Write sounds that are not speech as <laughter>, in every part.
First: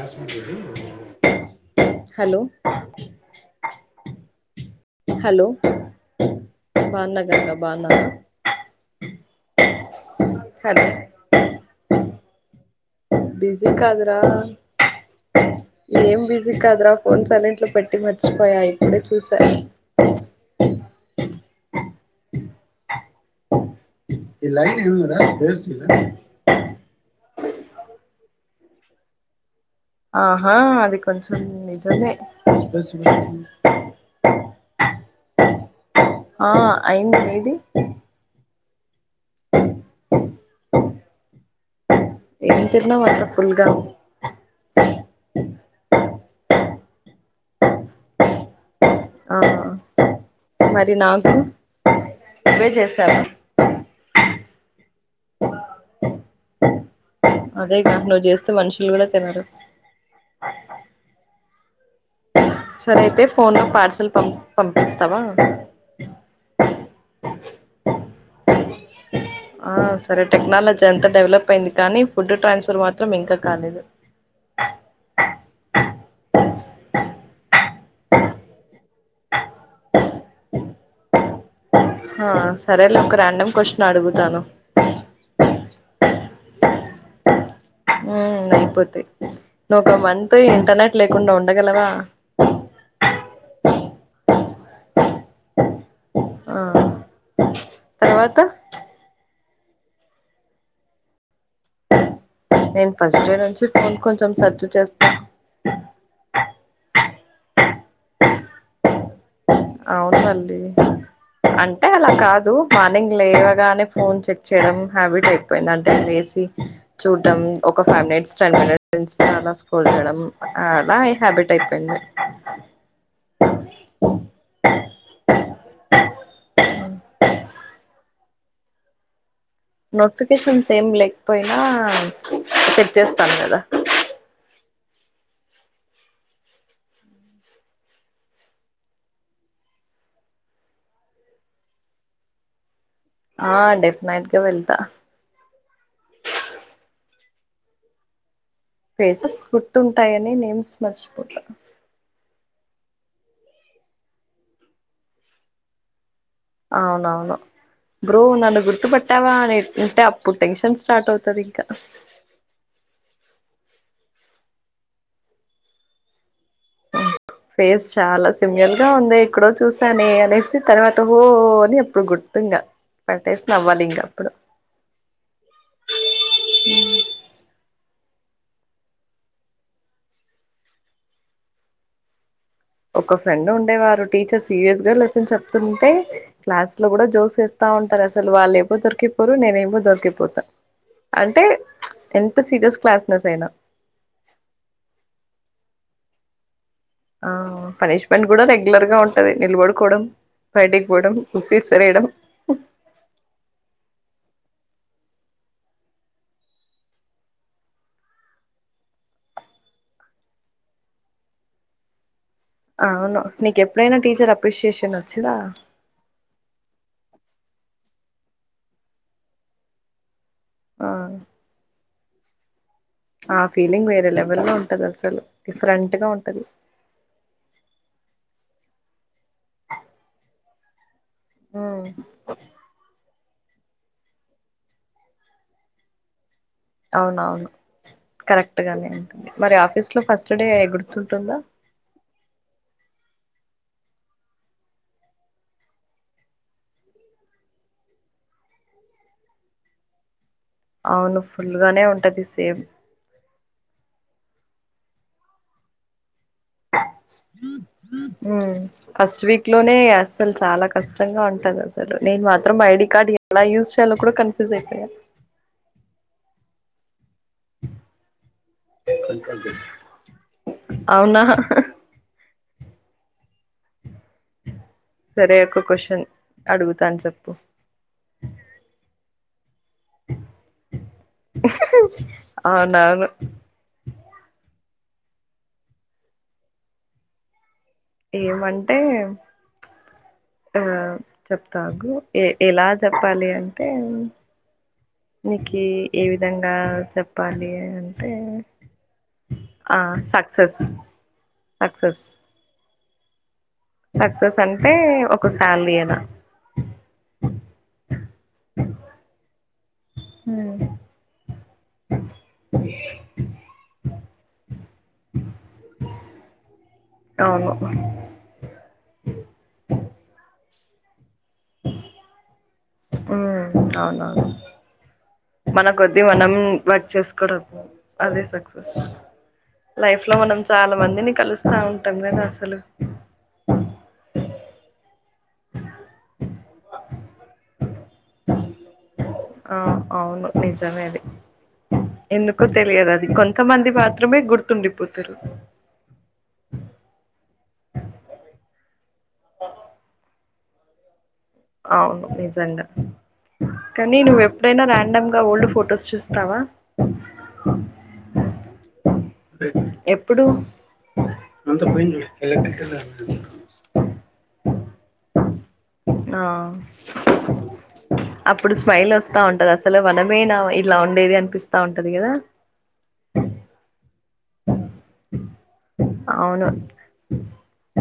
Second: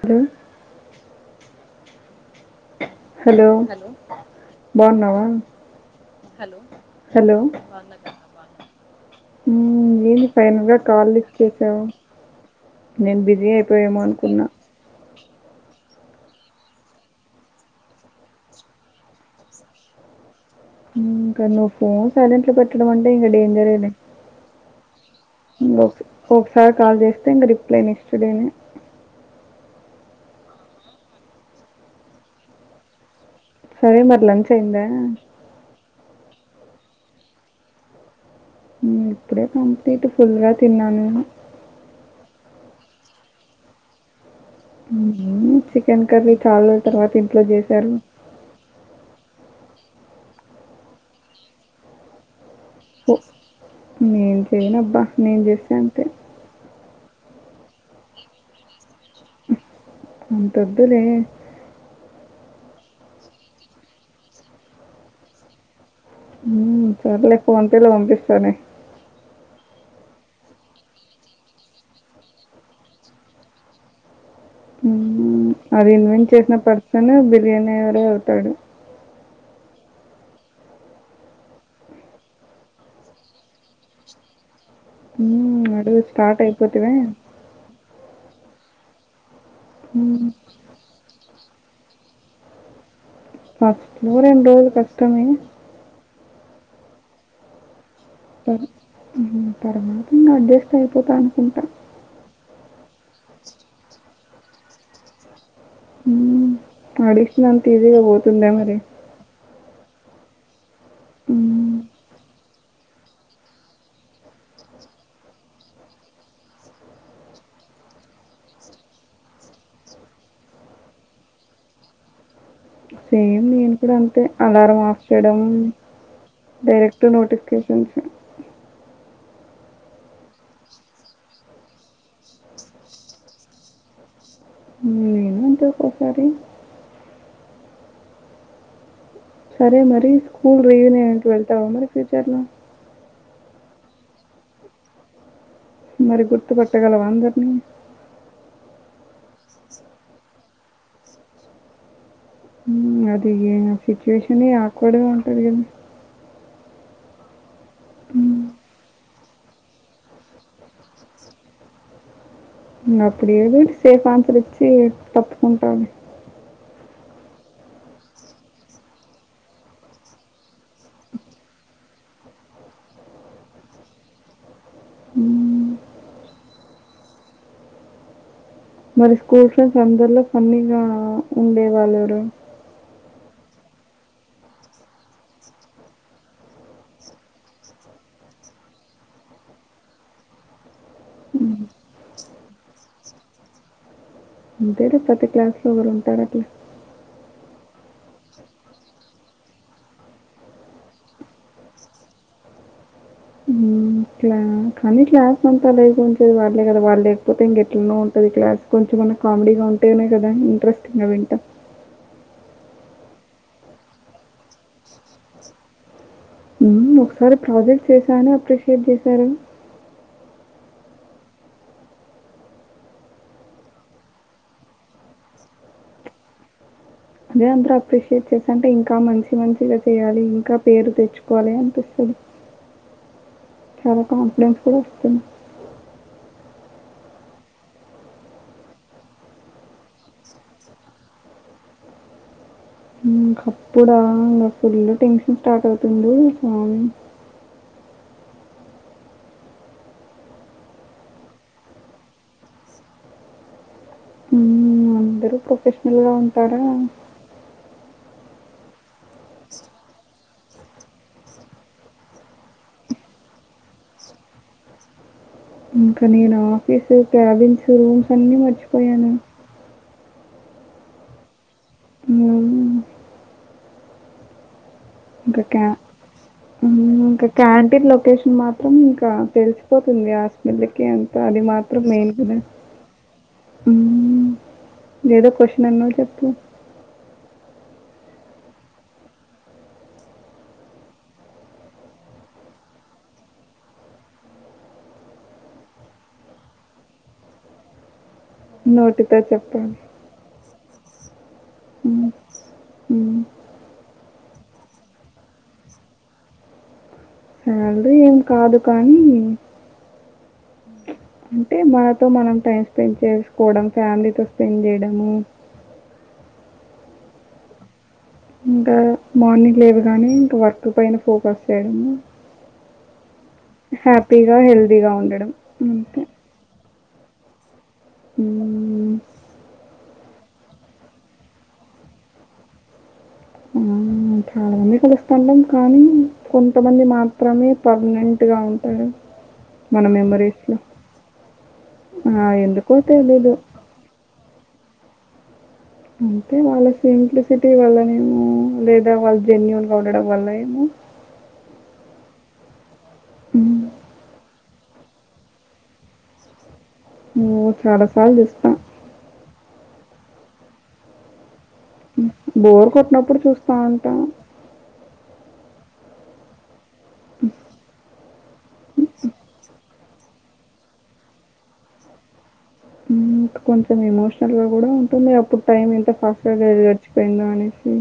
Hello hello hello బాగున్నావా hello బాగున్నా hello Ganga బాగున్నావా <unintelligible> నువ్వే హలో కాల్ లిఫ్ట్ చేశావ్ నేను బిజీ అయిపోయామో అనుకున్నా ఏం బిజీ కాదరా ఫోన్ సైలెంట్ లో పెట్టి మర్చిపోయా ఇప్పుడే చూస ఇంకా నువ్వు ఫోన్ సైలెంట్ లో పెట్టడం అంటే ఇంకా డేంజర్ లే ఈ లయిన్ ఏందిరా. స్పేస్ ఇంక, ఇలా ఒకసారి కాల్ చేస్తే ఇంక రిప్లై ఇస్తాదేమో. ఆహా, అది కొంచం నిజమే. సరే, మరి లంచ్ అయిందా. ఆ, అయింది మీది. ఇప్పుడే కంప్లీట్ ఫుల్గా తిన్నాను ఏం తిన్నావ్ అంతా ఫుల్ గా. చికెన్ కర్రీ చాల రోజుల తర్వాత ఇంట్లో చేసారు ఆ మరి నాకు నువ్వే చేసావ ఓ, నేను చేయనబ్బా నేను చేస్తా అంతె అదే గా నువ్వు చేస్తే మనుషులు కూడా తినరు అంత వద్దులే సరే అయితే ఫోన్ లో పార్సల్ పం పంపిస్తవా సర్లే ఫోన్‌పే లో పంపిస్తానే ఆ సరే టెక్నాలజీ అంత డెవలప్ అయింది కానీ ఫుడ్ ట్రాన్స్ఫర్ మాత్రం ఇంక కాలేదు అది ఇన్వెంట్ చేసిన పర్సన్ బిర్యానీ ఎవరే అవుతాడు ఆ సరేలే ఒక రాండమ్ క్వశ్చన్ అడుగుతాను ఉ అడుగు స్టార్ట్ అయిపోతి వె అయిపోతాయి నువ్వు ఒక హ్మ్. మంత్ ఇంటర్నెట్ లేకుండా ఉండగలవా ఫస్ట్ రెండు కష్టమే ఆ తర్వాత సర తర్వాత ఇంకా అడ్జస్ట్ అయిపోతా అనుకుంటాను నేను ఫస్ట్ డే నుంచి ఫోన్ కొంచెం సెర్చ్ చేస్తా హ అడిక్షష్న్ ఇంత ఈజీగా పోతుందే మరి అవున్ లల్లీ హ్మ్. అంటే అలా కాదు మార్నింగ్ లేవగానే ఫోన్ చెక్ చేయడం హ్యాబిట్ అయిపోయింది అంటే లేసి చూడ్డం ఒక ఫైవ్ మినిట్స్ టెన్ మినిట్స్ నుంచి అలా స్కోల్ చేయడం అలా హ్యాబిట్ అయిపోయింది సేమ్ నేను కూడ అంతే అలారం ఆఫ్ చేయడం డైరెక్ట్ ట్ నోటిఫికేషన్స్ నోటిఫికేషన్స్ ఏం లేకపోయినా చెక్ చేస్తాను కదా ఉమ్ అంటే ఒక్కసారి సరే మరి స్కూల్ రియూన్ అయ ట్వెల్త్ అవ్వ మరి ఫ్యూచర్లో ఆ డెఫినెట్ గా వెళ్తా మరి గుర్తుపట్టగలవా అందరినీ ఫేసెస్ గుర్తుంటాయని నేమ్స్ మర్చిపోతా అది ఆ సిచ్యువేషన్ ఆకూడ ఉంటది కదా అవునవును బ్రో హ్మ్. నన్న గుర్తుపట్ టావా అ అంటే అప్పుడు టెన్షన్ స్టార్ట్ అవుతుంది ఇంకా అప్పుడు ఏదో ఒకటి సేఫ్ ఆన్సర్ ఇచ్చి తప్పుకుంటాాల ఫేస్ చాలా సిమియల్ గా ఉందె ఎక్కడో చూసాను అనేసి తర్వాత హో ఓ అని అప్పుడు గుర్తు ఇంగా అట్టేసి నవ్వాలి ఇంక అప్పుడు హు అ మరి స్కూల్ ఫ్రెండ్స్ అందరిలో ఫన్నీగా ఉండే వాళ్ళు ఎవరు ఒక ఫ్రెండ్ ఉండేవారు టీచర్ సీరియస్ గా లెసన్ చెప్తుంటే క్లాస్ లో కూడ జోక్స్ ఏస్తా ఉంటారు అసలు వాళ్ళు ఏవో దొరికిపోరు నేనేమో దొరికిపోతా అంటే ఎంత సీరియస్ క్లాస్ నెస్ అయినా అంతే ప్రతి క్లాస్ లో ఒగరు ఉంటారు అట్ల ఆ పనిష్మెంట్ కూడా రెగ్యులర్ గా ఉంటది నిలబడుకోవడం బయటికి పోవడం సీస్తరేయడం ఇలా కానీ క్లాస్ అంతా లేక ఉంచేది వాళ్లే కదా వాళ్ళు లేకపోతే ఇంక ఎట్లన ఉంటది క్లాస్ కొంచెంమన్న కామెడీగా ఉంటేనే కదా ఇంట్రెస్టింగ్గ వింటాం అ అవును నీకు ఎప్పుడైనా టీచర్ అప్రిషియేషన్ వచ్చిందా ఒకసారి ప్రాజెక్ట్ చేశాను అప్రిషియేట్ చేశారు ఆ ఆ ఫీలింగ్ వేరే లెవెల్ లో ఉంటది అసలు డిఫరెంట్గా ఉంటది అదే అందరు అప్రిషియేట్ చేశ అంటే ఇంకా మంచి మంచిగా చేయాలి ఇంకా పేరు తెచ్ ఉమ్ <unintelligible> చాల కాన్ఫిడెన్స్ కూడా వస్తుంది అవున అవును కరెక్ట్ గానే ఉంటుంది మరి ఆఫీస్ లో ఫస్ట్ డే గుర్తుంటుంద ఇంకప్పుడా ఇంకా ఫుల్ టెన్షన్ స్టార్ట్ అవుతుందిమి అవును ఫుల్ గానే ఉంటుంది సేమ్ అందరు ప్రొఫెషనల్ గా ఉంటార హు ఫస్ట్ వీక్ లోనే అస్సలు చాలా కష్టంగా ఉంటది అసలు నేను మాత్రం ఐడి కార్డ్ ఎలా యూస్ చేయాలో కూడ కన్ఫ్యూజ్ అయిపోయ ఇంకా నేను ఆఫీసు క్రావిన్స్ రూమ్స్ అన్ని మర్చిపోయాను అవునా ఉ సరే ఇంకా ఒక క్యా క్వశ్చన్ అడుగుతాను ఇంకా చెప్పు క్యాంటీన్ లొకేషన్ మాత్రం ఇంకా తెలిసిపోతుంది ఆ <unintelligible> అంత అది మాత్రం మెయిన్ కదా అవునవును వేరే <unintelligible> ఏమంటే చెప్తా ఆగు ఎ ఎలా చెప్పాలి అంటే నీకు ఏ విధంగా చెప్పాలి అంటే నోటితో ఆ చెప్పాలి. సక్సెస్ సక్సెస్ హ్మ్. హ్మ్. సక్సెస్ అంటే ఒక శాలరీ <unintelligible> <unintelligible> ఏం కాదు కానీ హు అంటే మనతో మనం టైం స్పెండ్ చేసుకోవడం ఫ్యామిలీతో స్పెండ్ చేయడము అవును ఇంకామార్నింగ్ లేవగానే ఇంకా వర్క్ పైన ఫోకస్ చేయడము అవునవును హ్యాపీగా, హెల్తీగా ఉండడం మనకొద్ది అంతే. మనం వర్క్ చేసుకోవడం అదే సక్సెస్ హ్మ్. లైఫ్ లో మనం చాల మందిని కలుస్త ఉంటాం కదా అసలు ఆ చాలా మంది కలుస్తుంటాం కానీ కొంతమంది మాత్రమే పర్మనెంట్ ఆ అవును మెమోరీస్‌లో. నిజమే అది ఆ! ఎందుకో తెలియదు అది తెలీదు. కొంతమంది మాత్రమే గుర్తుండిపోతారు అంటే వాళ్ళ సింప్లిసిటీ వల్లనేమో లేదా వాళ్ళ జెన్యున్గా ఉండడం వల్ల <unintelligible> అవును నిజాంగా హ్మ్. కానీ నువు వే ఎప్పుడైనా ర్యాండమ్గా ఓల్డ్ ఫొటోస్ చూస్తావా ఓ చడసాల జుస్తం ఎప్పుడు బావుంట ఆ అప్పుడు స్మైల్ ఓస్తా ఉంటది అస అసలు వనమేనా ఇట్లా ఉండేది అన్పిస్తా ఉంటది గదా ఊ కొంచం ఎమోషనల్ గా కూడా ఉంటుంది అప్పుడు టైం ఎంత ఫాస్ట్ అవును గా గడిచిపోయిందో అనేసి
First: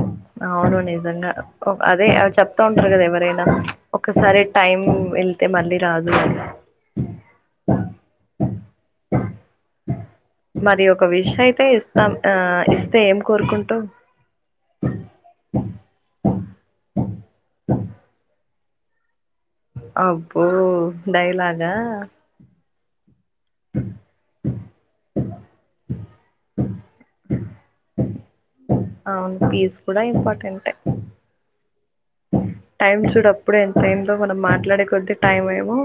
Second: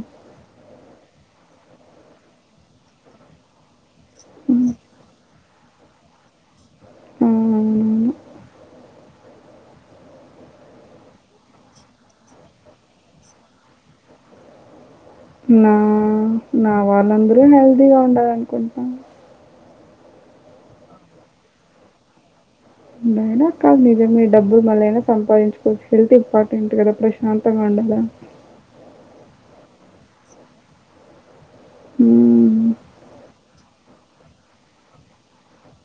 అవును నిజంగా ఒ అదే అ చెప్తా ఉంటారు కదా ఎవరైనా ఒకసారి టైం ఎళ్తే మళ్ళీ రాదు గదా ఆ! అవునవును. మరి ఒ ఒక విష అయితే ఇస్తాం ఆ ఇస్తే ఏం కోరుకుంటవ్ నా నా వాళ్ళందరూ హెల్తీగా ఉండాలి అనుకుంటా అబ్బో డైలాగా డైలాగ్ కాదు నిజమే డబ్బు మళ్ళైనా సంపాదించుకోవచ్చు హెల్త్ ఇంపాటెంట్ కదా ప్రశాంతంగా ఉండదా అవును పీస్ కూడా ఇంపాటెంటే హ్మ్. టైం చూడప్పుడే ఎ బ్రెయిన్ లో మనం మాట్లాడే కొద్ద్దీ టైం ఏమే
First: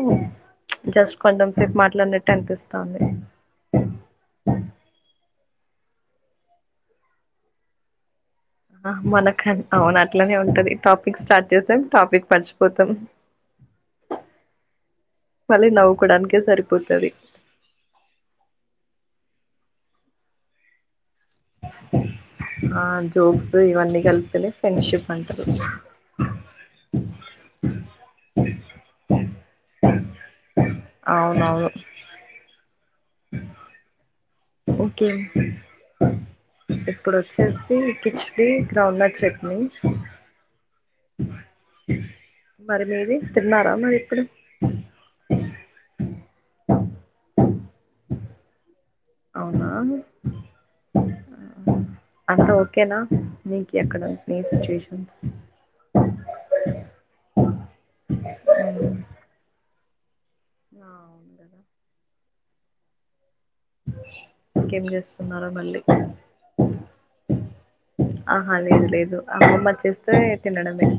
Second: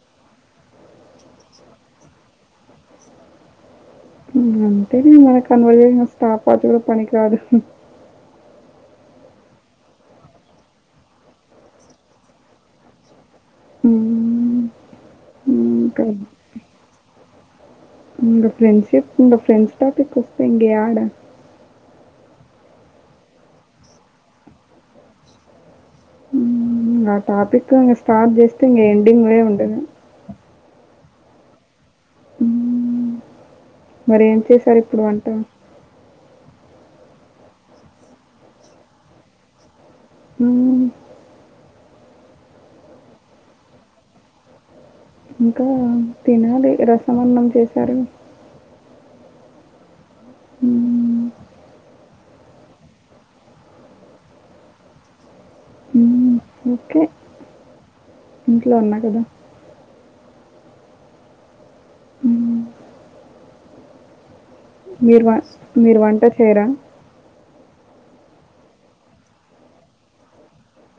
జస్ట్ కొంచం సేపు మాట్లాడినట్టే అన్పిస్తవుంది. ఊమ్ అంతేనే మన కన్వర్జేషన్ స్టాట్ అవుతే పనికి కాదు ఆ మనకు అవును అట్లనే ఉంటది టాపిక్ స్టాట్ జ్సేం టాపిక్ మర్చిపోతాం హ్మ్. మళ్ళీ హ్మ్. ఇంకా నవ్వుకోడానికే సరిపోతది ఇంగ ఫ్రెండ్షిప్ ఇంగ ఫ్రెండ్స్ టాపిక్ వస్తే ఇంగ యాడ ఆ జోక్స్ ఇవన్నీ గల్పితేనే ఫ్రెండ్షిప్ అంటారు ఊ ఆ టాపిక్ ఇంగ స్టార్ట్ జేస్తే ఇంగ ఎండింగ్వే ఉండదు అవునవును ఊ ఓకే ఒకే వంట ఇప్పుడు ఓచ్చేసి కిచిడీ గ్రౌండ్నట్ చట్నీ ఉమ్ మరి మీది తిన్నారా మరి ఇప్పుడు ఇంకా తిన్లే రసం అన్నం చేసారు అవునా ఉ మ్మ్. అంత ఓకేనా నీకి అక్కడ నీ సిట్యుయేషన్సస్ మ్మ్. ఓకే ఇంట్లో ఉన్నా గదా ఆ అవును గదా మ్మ్. ఇంకేం మీరు చేస్తున్నారో వస్ మళ్ళీ మీరు వంట చేయ్ రా ఆహా లేదు లేదు అమ్మమ్మ చేస్తే తినడమే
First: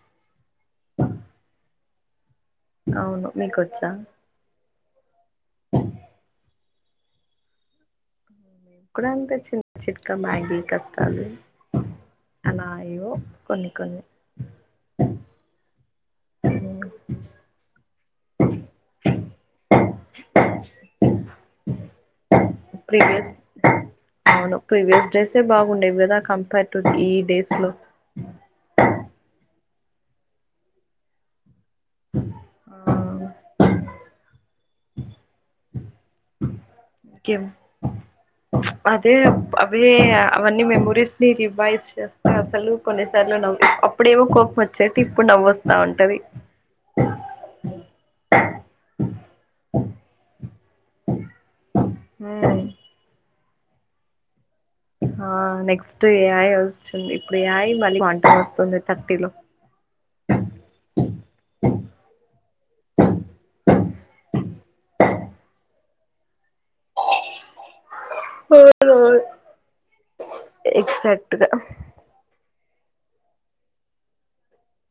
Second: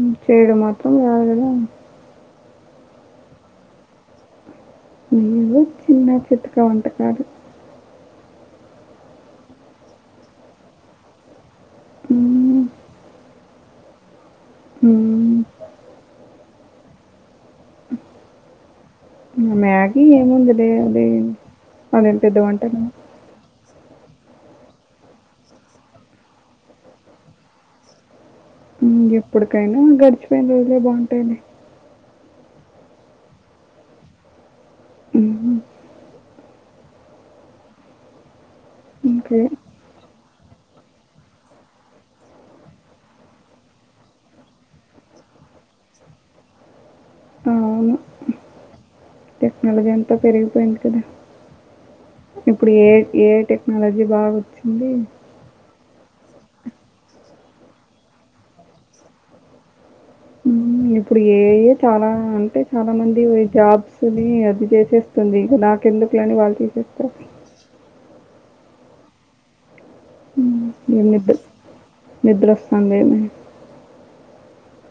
ఉ చేయడం మాత్రం రాదు గనీ అవును నీకొచ్చా ఏవో చిన్న చితక వంటకాలు నాక్ కూడా అన్పించింది చితక మ్యాగీ కష్టాలు మ్మ్. అలా అయ్యో కొన్ని కొన్ని ఊ మ్యాగీ ఏముంది లే అది అదేం పెద్ద వంటనా ప్రీవియస్ అవును ప్రీవియస్ డేసే బాగుండేవి కదా కంపేర్ టు ఈ డేస్ లో హ్మ్ ఎప్పుడుకైనా గడిచిపోయిన రోజులే బాగుంటాయ్ లే ఆ హ్మ్, కేం అదే ఇంకే వే అవన్నీ మెమొరీస్ ని రివైజ్ చేస్తే అసలు కొన్నిసార్లు నవ్వి అప్పుడేమో కోపం వచ్చేటి ఇప్పుడు నవ్వు వస్తా ఉంటది అవును టెక్నాలజీ అంతా పెరిగిపోయింది కదా ఇప్పుడు ఏ ఏఐ టెక్ నాలజీ బాగొచ్చింది ఆ నెక్స్ట్ ఏ ఐ వచ్చింది ఇప్పుడు ఏ ఐ మళ్ళీ క్వాంటమ్ వస్తుంది థర్టీలో హ్మ్ ఇప్పుడు ఏ ఐ చాలా అంటే చాలా మంది జాబ్స్ ని అది చేసే స్తుంది ఇక నాకెందుకులే అని వాళ్ళు తీసేస్తారు అవునవును హ్మ్ ఏం నిద్ గా నిద్ర వస్తుందా ఏమైనా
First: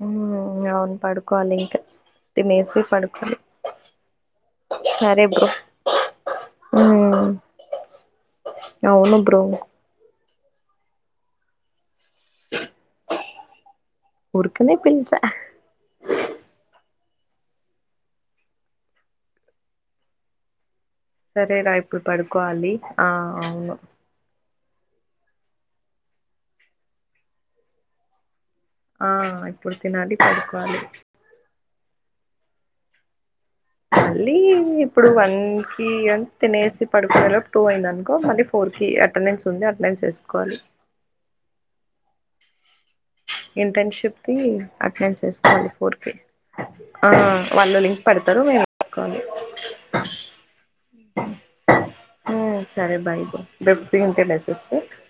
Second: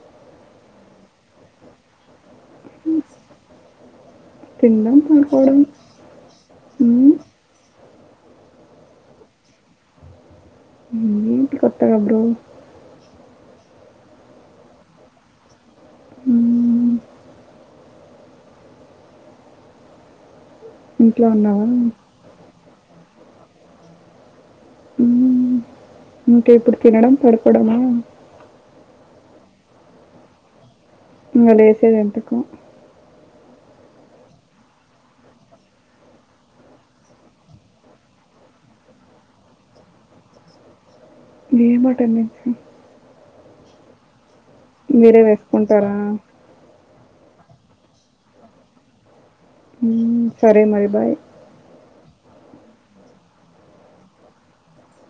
హ్మ్ అవును పడుకోవాలి ఇంకా తినేసి పడుకోవాలి తిందాం సరే బ్రో పడుకోవడం హ్మ్, అవును బ్రో ఏంటి కొత్తగ బ్రో ఉరుకనే పిల్చా హ్మ్ ఇంట్లో సరే ఉన్నావా? రా ఇప్పుడు పడుకోవాలి ఆ అవును హ్మ్ ఇంకా ఇప్పుడు తినడం పడుకోవడమేనా ఆ ఇప్పుడు తినాలి పడుకోవాలి మళ్ళా లేసే ఎంటకో మళ్ళీ ఇప్పుడు వన్ కి తినేసి పడుకునీ టూ అయింది అనుకో మళ్ళీ ఫోర్ కి అటెండెన్స్ ఉంది అటెండెన్స్ వేసుకోవాలి ఏం అటు నుంచి ఇంటర్న్షిప్ కి అటెండ్ మీరే చేసుకోవాలి వేసుకుంటారా? ఫోర్ కే ఆ వాళ్ళు లింక్ పెడతారు నేను తీసుకోవాలి హ్మ్ సరే మరి బాయ్ హ్మ్ సరే బాయ్ బాయ్ <unintelligible>